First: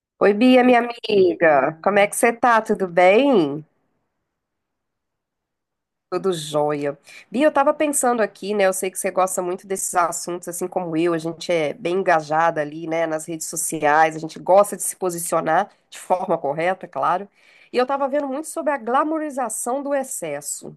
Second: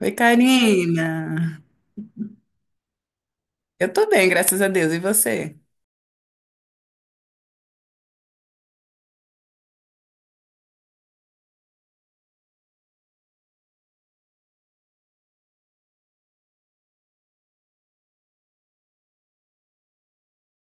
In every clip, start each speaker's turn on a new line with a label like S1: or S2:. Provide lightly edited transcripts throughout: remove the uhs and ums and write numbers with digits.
S1: Oi,
S2: Oi, Bia, minha
S1: Karina.
S2: amiga. Como é que você tá? Tudo bem?
S1: Eu tô bem, graças a Deus. E você?
S2: Tudo jóia. Bia, eu tava pensando aqui, né? Eu sei que você gosta muito desses assuntos, assim como eu. A gente é bem engajada ali, né? Nas redes sociais, a gente gosta de se posicionar de forma correta, é claro. E eu tava vendo muito sobre a glamorização do excesso.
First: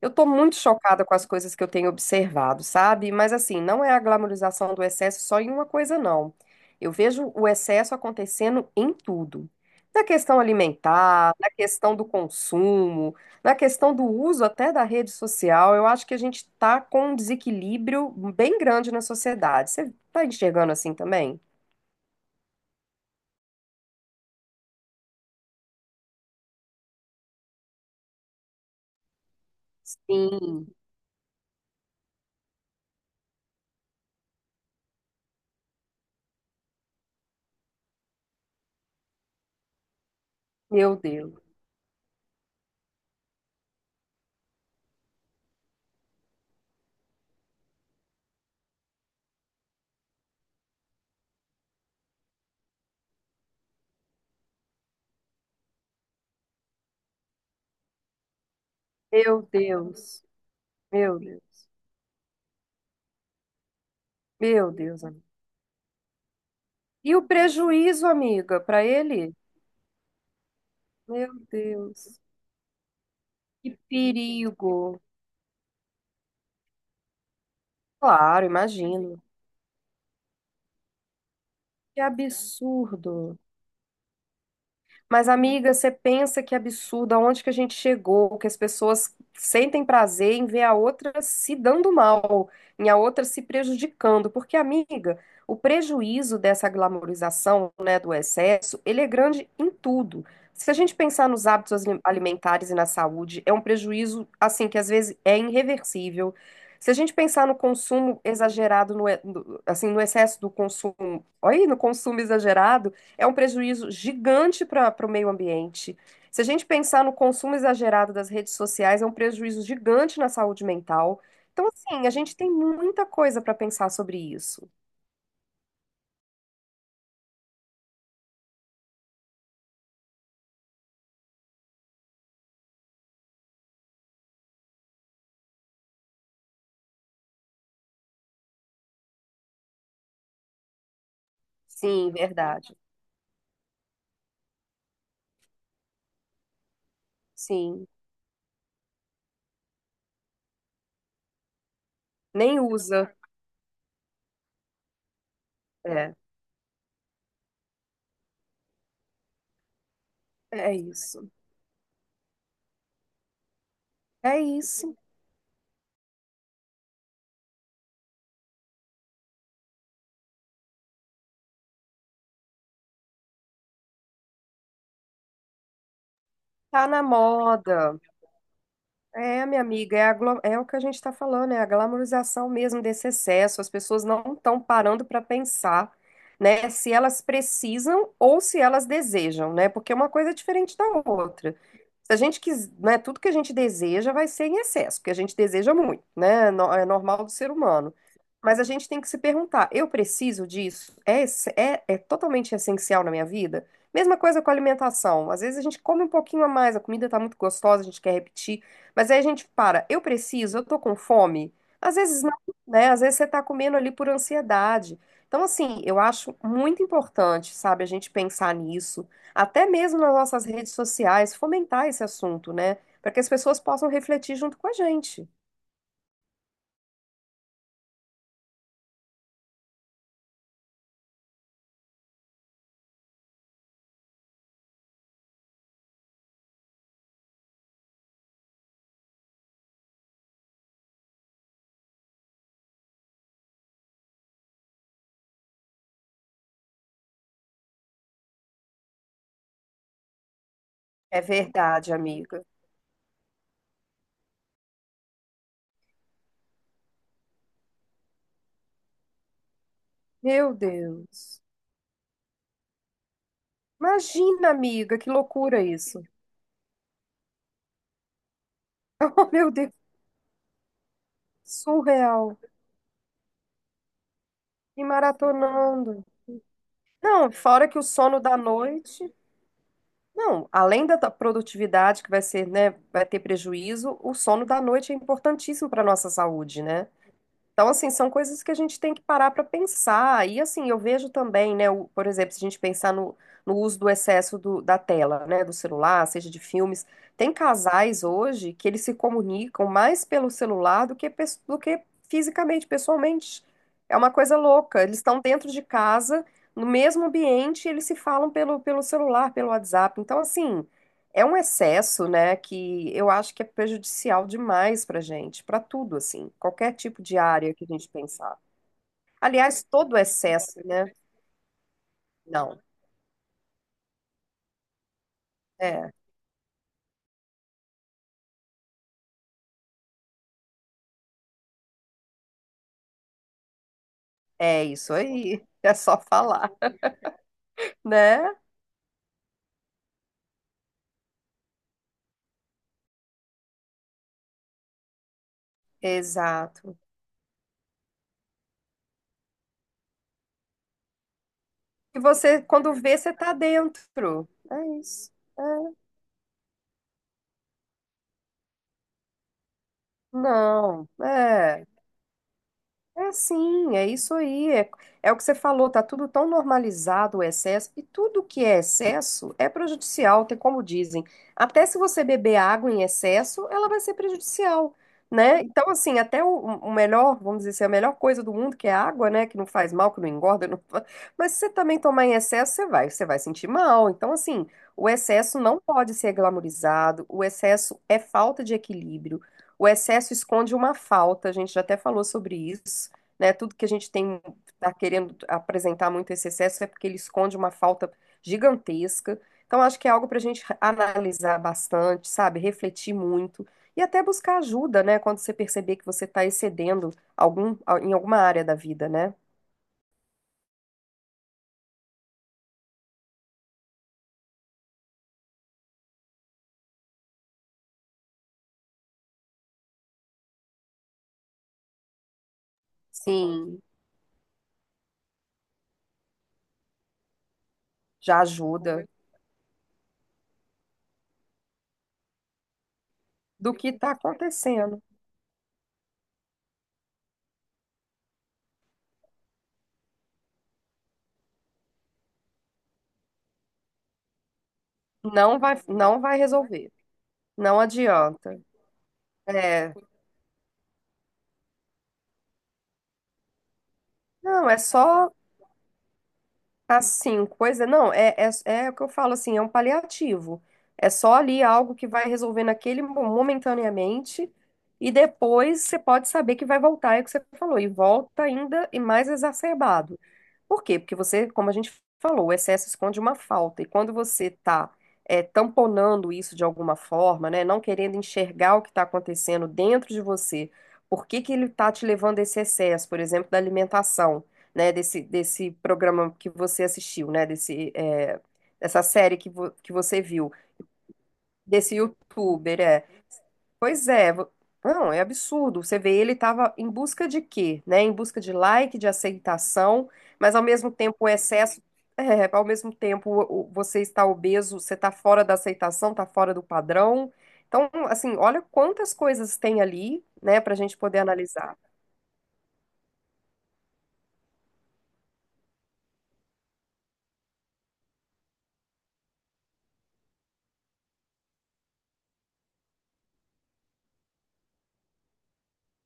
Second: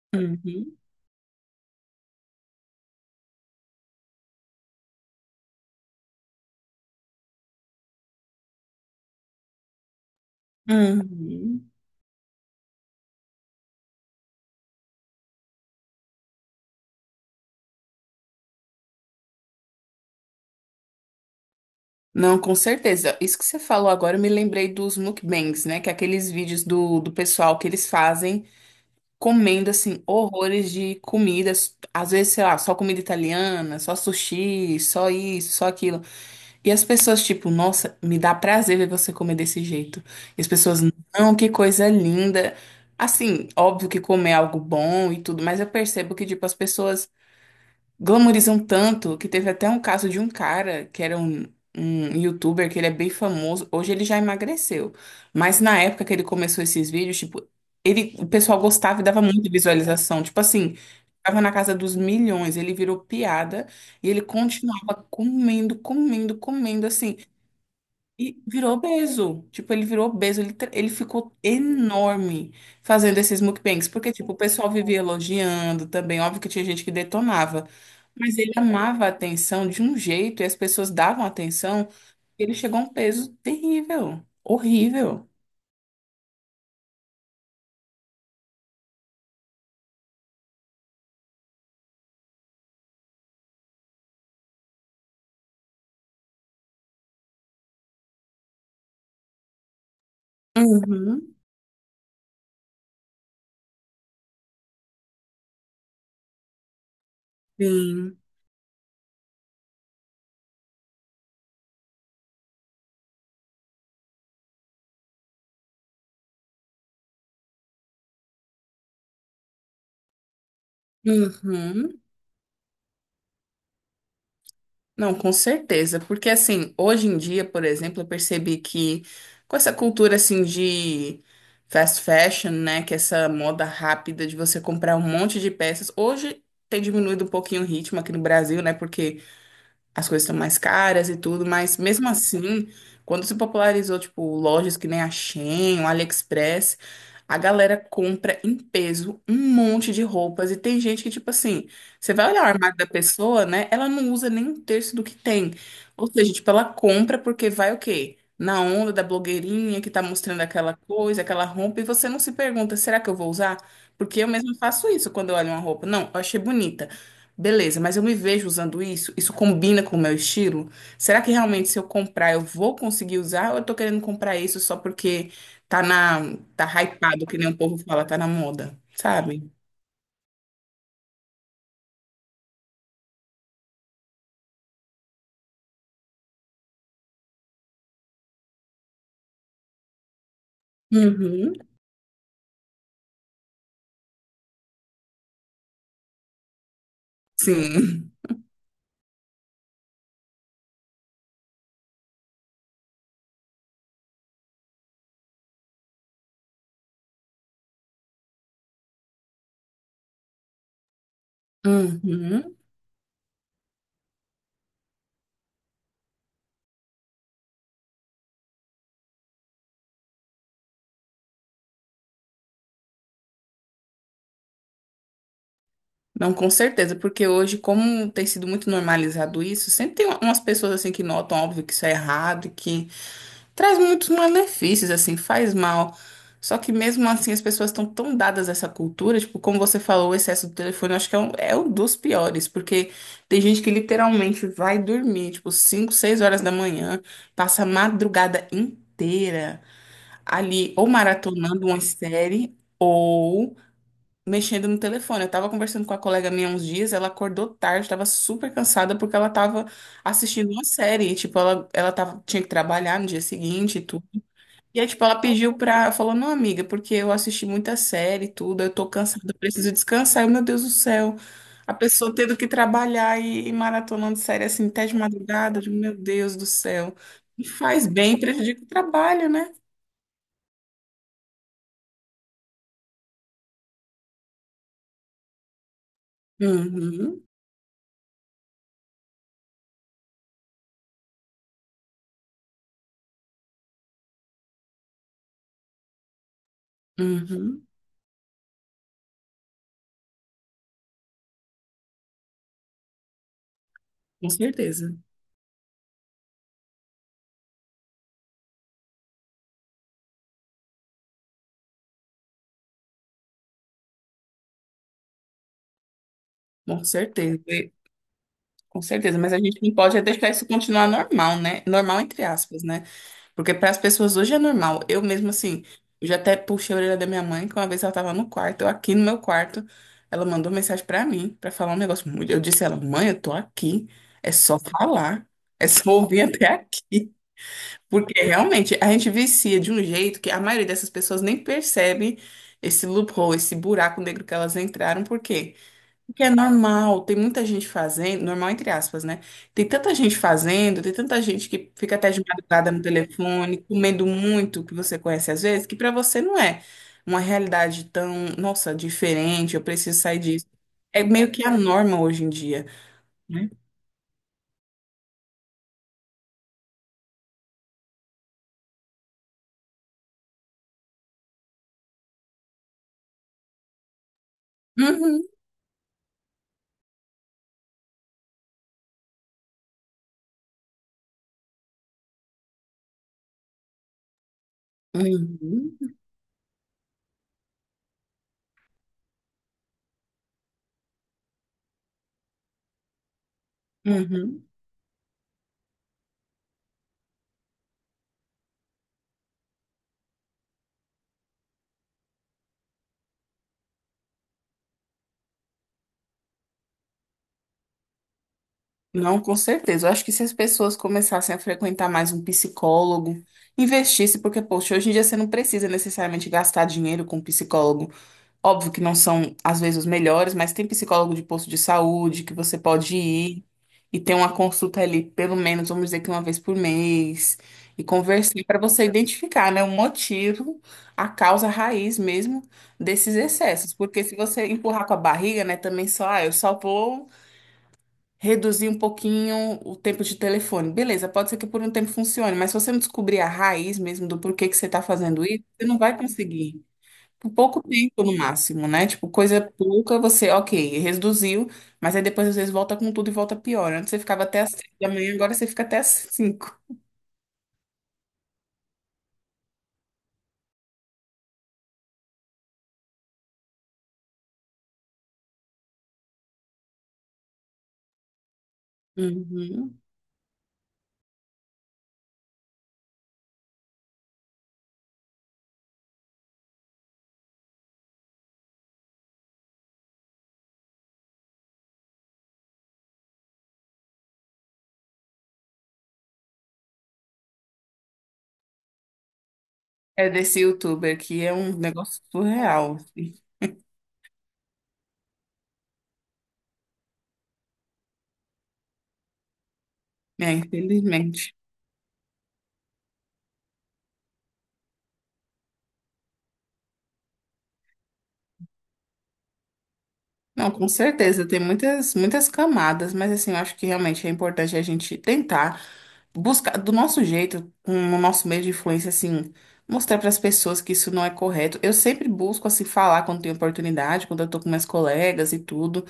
S2: Eu tô muito
S1: Uhum.
S2: chocada com as coisas que eu tenho observado, sabe? Mas assim, não é a glamorização do excesso só em uma coisa, não. Eu vejo o excesso acontecendo em tudo. Na questão alimentar, na
S1: Uhum.
S2: questão do consumo, na questão do uso até da rede social, eu acho que a gente tá com um desequilíbrio bem grande na sociedade. Você tá enxergando assim também?
S1: Não, com certeza. Isso que você falou agora, eu me lembrei dos mukbangs, né? Que é aqueles vídeos do pessoal que eles fazem comendo, assim, horrores
S2: Sim,
S1: de comidas. Às vezes, sei lá, só comida italiana, só sushi, só isso, só aquilo. E as pessoas, tipo, nossa, me dá prazer ver você comer desse jeito. E as pessoas,
S2: meu Deus,
S1: não, que coisa linda. Assim, óbvio que comer é algo bom e tudo, mas eu percebo que, tipo, as pessoas glamorizam tanto que teve até um caso de um cara que um youtuber que ele é bem famoso. Hoje ele já emagreceu. Mas na época que ele começou esses vídeos, tipo, o pessoal gostava e dava
S2: meu
S1: muita visualização.
S2: Deus,
S1: Tipo assim,
S2: meu
S1: tava na
S2: Deus,
S1: casa dos milhões, ele virou piada. E ele
S2: meu Deus,
S1: continuava
S2: amiga.
S1: comendo, comendo, comendo,
S2: E
S1: assim.
S2: o prejuízo,
S1: E
S2: amiga,
S1: virou
S2: para ele?
S1: obeso. Tipo, ele virou obeso. Ele, ele
S2: Meu
S1: ficou
S2: Deus.
S1: enorme fazendo esses
S2: Que
S1: mukbangs. Porque, tipo, o pessoal vivia
S2: perigo.
S1: elogiando também. Óbvio que tinha gente que detonava. Mas
S2: Claro,
S1: ele amava a
S2: imagino.
S1: atenção de um jeito e as pessoas davam atenção.
S2: Que
S1: E ele chegou a um peso
S2: absurdo.
S1: terrível. Horrível.
S2: Mas, amiga, você pensa que absurdo, aonde que a gente chegou, que as pessoas sentem prazer em ver a outra se dando mal, em a outra se prejudicando, porque, amiga, o prejuízo dessa glamorização, né, do excesso, ele é grande em tudo. Se a gente pensar
S1: Uhum.
S2: nos alimentares e na saúde, é um prejuízo, assim, que às vezes é irreversível. Se a gente pensar no
S1: Sim.
S2: consumo exagerado, assim, no excesso do consumo, olha aí, no consumo exagerado, é um prejuízo gigante para o meio ambiente. Se a gente pensar no consumo exagerado das redes sociais, é um prejuízo gigante na saúde mental. Então,
S1: Uhum.
S2: assim, a gente tem muita coisa para pensar sobre isso.
S1: Não, com certeza, porque assim, hoje em dia, por exemplo, eu percebi que com essa cultura assim de fast fashion, né, que é essa moda rápida de você comprar um monte de peças, hoje tem diminuído um pouquinho o ritmo aqui no Brasil, né, porque as coisas estão mais caras e tudo, mas mesmo
S2: Sim,
S1: assim,
S2: verdade.
S1: quando se popularizou, tipo, lojas que nem a Shein, o AliExpress, a galera
S2: Sim.
S1: compra em peso um monte de roupas e tem gente que, tipo assim, você vai olhar o
S2: Nem
S1: armário da
S2: usa.
S1: pessoa, né? Ela não usa nem um terço do que tem. Ou
S2: É,
S1: seja, tipo, ela compra porque vai o quê? Na onda da blogueirinha que tá mostrando
S2: é
S1: aquela coisa,
S2: isso.
S1: aquela roupa, e você não se pergunta, será que eu vou usar? Porque eu
S2: É
S1: mesma faço
S2: isso.
S1: isso quando eu olho uma roupa. Não, eu achei bonita. Beleza, mas eu me vejo usando isso? Isso combina com o meu estilo? Será que realmente se eu comprar eu vou conseguir usar ou eu tô querendo comprar isso só porque tá
S2: Tá na
S1: hypado, que nem o povo
S2: moda.
S1: fala, tá na moda,
S2: É,
S1: sabe?
S2: minha amiga, é, é o que a gente está falando, é a glamorização mesmo desse excesso. As pessoas não estão parando para pensar, né, se elas precisam ou se elas desejam, né? Porque é uma coisa é diferente da
S1: Uhum.
S2: outra. Se a gente quis, né, tudo que a gente deseja vai ser em excesso, porque a gente deseja muito, né? É normal do ser humano.
S1: Sim.
S2: Mas a gente tem que se perguntar, eu preciso disso? É, é totalmente essencial na minha vida? Mesma coisa com a alimentação. Às vezes a gente come um pouquinho a mais, a comida está muito gostosa, a gente quer repetir. Mas aí a gente para, eu preciso, eu tô com fome. Às vezes não,
S1: Uhum.
S2: né? Às vezes você tá comendo ali por ansiedade. Então, assim, eu acho muito importante, sabe, a gente pensar nisso, até mesmo nas nossas redes sociais, fomentar esse assunto, né? Para que as pessoas possam refletir junto com a gente.
S1: Não, com certeza, porque hoje, como tem sido muito normalizado isso, sempre tem umas pessoas assim que notam, óbvio, que isso é errado, traz muitos malefícios, assim, faz mal. Só que mesmo assim as pessoas estão tão dadas a essa cultura, tipo, como você falou, o excesso do telefone, eu acho que é um dos piores, porque tem gente que literalmente vai dormir, tipo, 5 6 horas da manhã, passa a madrugada inteira ali, ou
S2: É
S1: maratonando uma
S2: verdade, amiga.
S1: série, ou mexendo no telefone. Eu tava conversando com a colega minha uns dias, ela acordou tarde, tava super cansada porque ela tava assistindo
S2: Meu
S1: uma série, e, tipo,
S2: Deus.
S1: ela tava, tinha que trabalhar no dia seguinte e tudo.
S2: Imagina,
S1: E aí,
S2: amiga,
S1: tipo,
S2: que
S1: ela pediu
S2: loucura
S1: pra.
S2: isso.
S1: Falou, não, amiga, porque eu assisti muita série e tudo, eu tô cansada,
S2: Oh,
S1: eu
S2: meu Deus,
S1: preciso descansar. E, meu Deus do céu, a pessoa tendo
S2: surreal.
S1: que trabalhar e maratonando série assim até
S2: E
S1: de madrugada, eu digo, meu
S2: maratonando.
S1: Deus do céu.
S2: Não,
S1: E
S2: fora que o
S1: faz bem,
S2: sono da
S1: prejudica o
S2: noite.
S1: trabalho, né?
S2: Não, além da produtividade que vai ser, né, vai ter prejuízo, o sono da noite é importantíssimo para a nossa saúde, né?
S1: Uhum,
S2: Então, assim, são coisas que a gente tem que parar para pensar. E, assim, eu vejo também, né, por exemplo, se a gente pensar no uso do excesso da tela, né, do celular, seja de filmes, tem
S1: uhum,
S2: casais hoje que eles se comunicam mais pelo celular do que, do que fisicamente, pessoalmente. É uma
S1: com
S2: coisa louca.
S1: certeza,
S2: Eles estão dentro de casa, no mesmo ambiente, e eles se falam pelo celular, pelo WhatsApp. Então, assim. É um excesso, né, que eu acho que é prejudicial demais para gente, para tudo, assim, qualquer
S1: com
S2: tipo de
S1: certeza,
S2: área que a gente pensar.
S1: com certeza. Mas a gente
S2: Aliás,
S1: não pode
S2: todo
S1: é deixar isso
S2: excesso,
S1: continuar
S2: né?
S1: normal, né? Normal, entre
S2: Não,
S1: aspas, né? Porque para as pessoas hoje é normal. Eu mesmo assim,
S2: é,
S1: eu já até puxei a orelha da minha mãe, que uma vez ela estava no quarto, eu aqui no meu quarto, ela mandou mensagem para mim para falar um negócio. Eu disse a ela, mãe, eu tô aqui, é só
S2: é isso
S1: falar,
S2: aí,
S1: é
S2: é
S1: só
S2: só
S1: ouvir até
S2: falar,
S1: aqui. Porque
S2: né?
S1: realmente a gente vicia de um jeito que a maioria dessas pessoas nem percebe esse loophole, esse buraco negro que elas entraram, porque o que é
S2: Exato.
S1: normal, tem muita gente fazendo, normal entre aspas, né? Tem tanta gente fazendo, tem tanta gente que fica
S2: E
S1: até de
S2: você,
S1: madrugada
S2: quando
S1: no
S2: vê, você tá
S1: telefone, comendo
S2: dentro.
S1: muito,
S2: É
S1: que você
S2: isso.
S1: conhece às vezes,
S2: É.
S1: que pra você não é uma realidade tão, nossa, diferente, eu preciso sair disso.
S2: Não,
S1: É meio que a
S2: é.
S1: norma hoje em dia,
S2: É
S1: né?
S2: sim, é isso aí. É, é o que você falou, tá tudo tão normalizado o excesso, e tudo que é excesso é prejudicial, tem como dizem. Até se você beber água em excesso, ela vai ser prejudicial,
S1: Uhum,
S2: né? Então, assim, até o melhor, vamos dizer assim, a melhor coisa do mundo, que é a água, né? Que não faz mal, que não engorda, mas se você também tomar em excesso, você vai sentir mal. Então, assim, o excesso não
S1: uhum,
S2: pode ser glamourizado, o excesso é falta de equilíbrio. O excesso esconde uma falta, a gente já até falou sobre isso né? Tudo que a gente tem
S1: uhum.
S2: está querendo apresentar muito esse excesso é porque ele esconde uma falta gigantesca. Então, acho que é algo para a gente analisar bastante, sabe? Refletir muito e até buscar ajuda, né? Quando você perceber que você está excedendo algum, em alguma área da vida, né?
S1: Não, com certeza. Eu acho que se as pessoas começassem a frequentar mais um psicólogo, investisse, porque, poxa, hoje em dia você não precisa necessariamente gastar dinheiro com um psicólogo. Óbvio que não são, às vezes, os melhores, mas tem psicólogo de posto de saúde que você pode ir
S2: Sim,
S1: e ter uma consulta ali, pelo menos, vamos dizer que uma vez por mês, e
S2: já
S1: conversar para você
S2: ajuda.
S1: identificar, né, o motivo, a causa raiz mesmo desses
S2: Do que
S1: excessos.
S2: está
S1: Porque se você empurrar
S2: acontecendo.
S1: com a barriga, né, também só, ah, eu só vou reduzir um pouquinho o tempo de telefone. Beleza, pode ser que por um tempo funcione, mas se você não descobrir a raiz mesmo do porquê que você está fazendo isso, você não vai
S2: Não vai
S1: conseguir.
S2: resolver.
S1: Por pouco
S2: Não
S1: tempo no
S2: adianta.
S1: máximo, né? Tipo, coisa
S2: É,
S1: pouca, você, ok, reduziu, mas aí depois às vezes volta com tudo e volta pior. Antes você ficava até as
S2: não, é
S1: 3 da manhã,
S2: só
S1: agora você fica até as 5.
S2: assim, coisa. Não, é o que eu falo assim, é um paliativo. É só ali algo que vai resolver naquele momentaneamente, e depois você pode saber que vai voltar, é o que você falou, e volta ainda e mais
S1: Uhum.
S2: exacerbado. Por quê? Porque você, como a gente falou, o excesso esconde uma falta. E quando você está tamponando isso de alguma forma, né, não querendo enxergar o que está acontecendo dentro de você, por que que ele está te levando a esse excesso, por exemplo, da alimentação, né, desse programa que você assistiu, né, desse, é, essa série que você
S1: É
S2: viu.
S1: desse youtuber que é um
S2: Desse
S1: negócio
S2: youtuber,
S1: surreal,
S2: é.
S1: assim.
S2: Pois é, vo- não, é absurdo. Você vê, ele estava em busca de quê, né? Em busca de like, de aceitação,
S1: É,
S2: mas ao mesmo tempo o
S1: infelizmente.
S2: excesso, é, ao mesmo tempo você está obeso, você está fora da aceitação, está fora do padrão. Então, assim, olha quantas coisas tem ali, né,
S1: Não,
S2: para a
S1: com
S2: gente poder
S1: certeza, tem
S2: analisar.
S1: muitas, muitas camadas, mas assim, eu acho que realmente é importante a gente tentar, buscar do nosso jeito, com o nosso meio de influência, assim, mostrar para as pessoas que isso não é correto. Eu sempre busco, assim, falar quando tenho oportunidade, quando eu tô com minhas colegas e tudo.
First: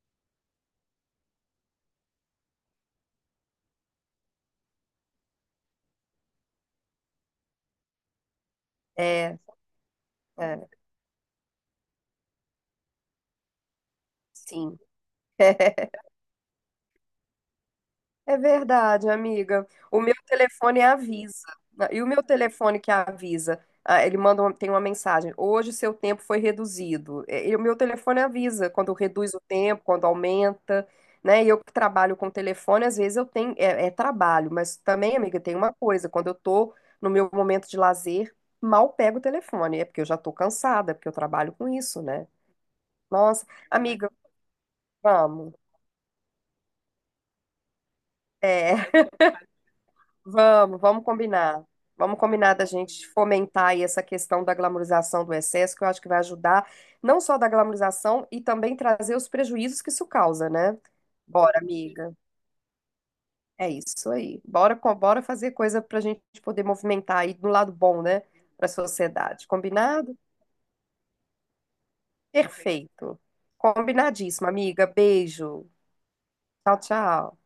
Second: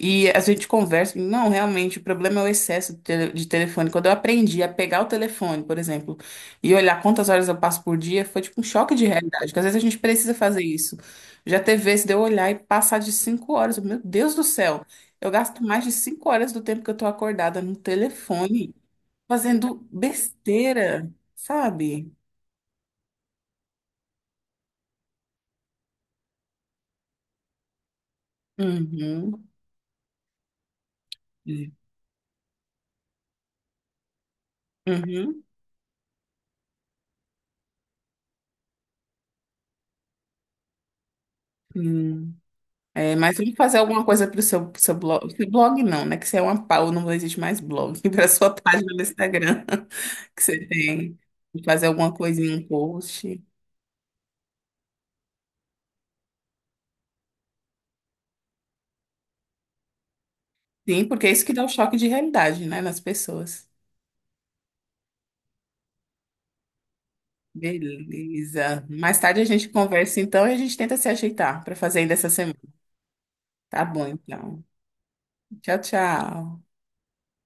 S1: E a gente conversa, e, não, realmente, o problema é o excesso de telefone. Quando eu aprendi a pegar o telefone, por exemplo, e olhar quantas horas eu passo por dia, foi tipo um choque de
S2: É,
S1: realidade, porque às vezes a gente precisa fazer
S2: é,
S1: isso. Já teve vezes de eu olhar e passar de 5 horas, meu Deus do
S2: sim.
S1: céu. Eu gasto mais de 5 horas do tempo que eu tô acordada no
S2: É
S1: telefone
S2: verdade, amiga.
S1: fazendo
S2: O meu telefone
S1: besteira,
S2: avisa. Né? E o
S1: sabe?
S2: meu telefone que avisa? Ah, tem uma mensagem. Hoje seu tempo foi reduzido. E o meu telefone avisa quando reduz o
S1: Uhum.
S2: tempo, quando aumenta, né? E eu
S1: É.
S2: que trabalho com telefone, às vezes eu tenho é trabalho, mas também, amiga,
S1: Uhum.
S2: tem uma coisa. Quando eu tô no meu momento de lazer, mal pego o telefone. É porque eu já tô cansada, porque eu trabalho com isso, né?
S1: Hum. É, mas
S2: Nossa,
S1: tem que fazer alguma
S2: amiga,
S1: coisa para pro seu blog. Que
S2: vamos.
S1: blog não, né? Que você é uma pau, não existe mais blog. Para sua página
S2: É.
S1: no Instagram que você
S2: Vamos, vamos
S1: tem.
S2: combinar.
S1: Fazer alguma
S2: Vamos combinar
S1: coisinha,
S2: da
S1: um
S2: gente
S1: post.
S2: fomentar aí essa questão da glamorização do excesso, que eu acho que vai ajudar não só da glamorização e também trazer os prejuízos que isso causa, né?
S1: Sim, porque é isso que
S2: Bora,
S1: dá o choque de
S2: amiga.
S1: realidade, né? Nas pessoas.
S2: É isso aí. Bora, bora fazer coisa para a gente poder movimentar aí do lado bom, né? Para a
S1: Beleza. Mais tarde a
S2: sociedade.
S1: gente
S2: Combinado?
S1: conversa então e a gente tenta se ajeitar para fazer ainda essa semana.
S2: Perfeito.
S1: Tá bom,
S2: Combinadíssimo,
S1: então.
S2: amiga. Beijo.
S1: Tchau, tchau.
S2: Tchau, tchau.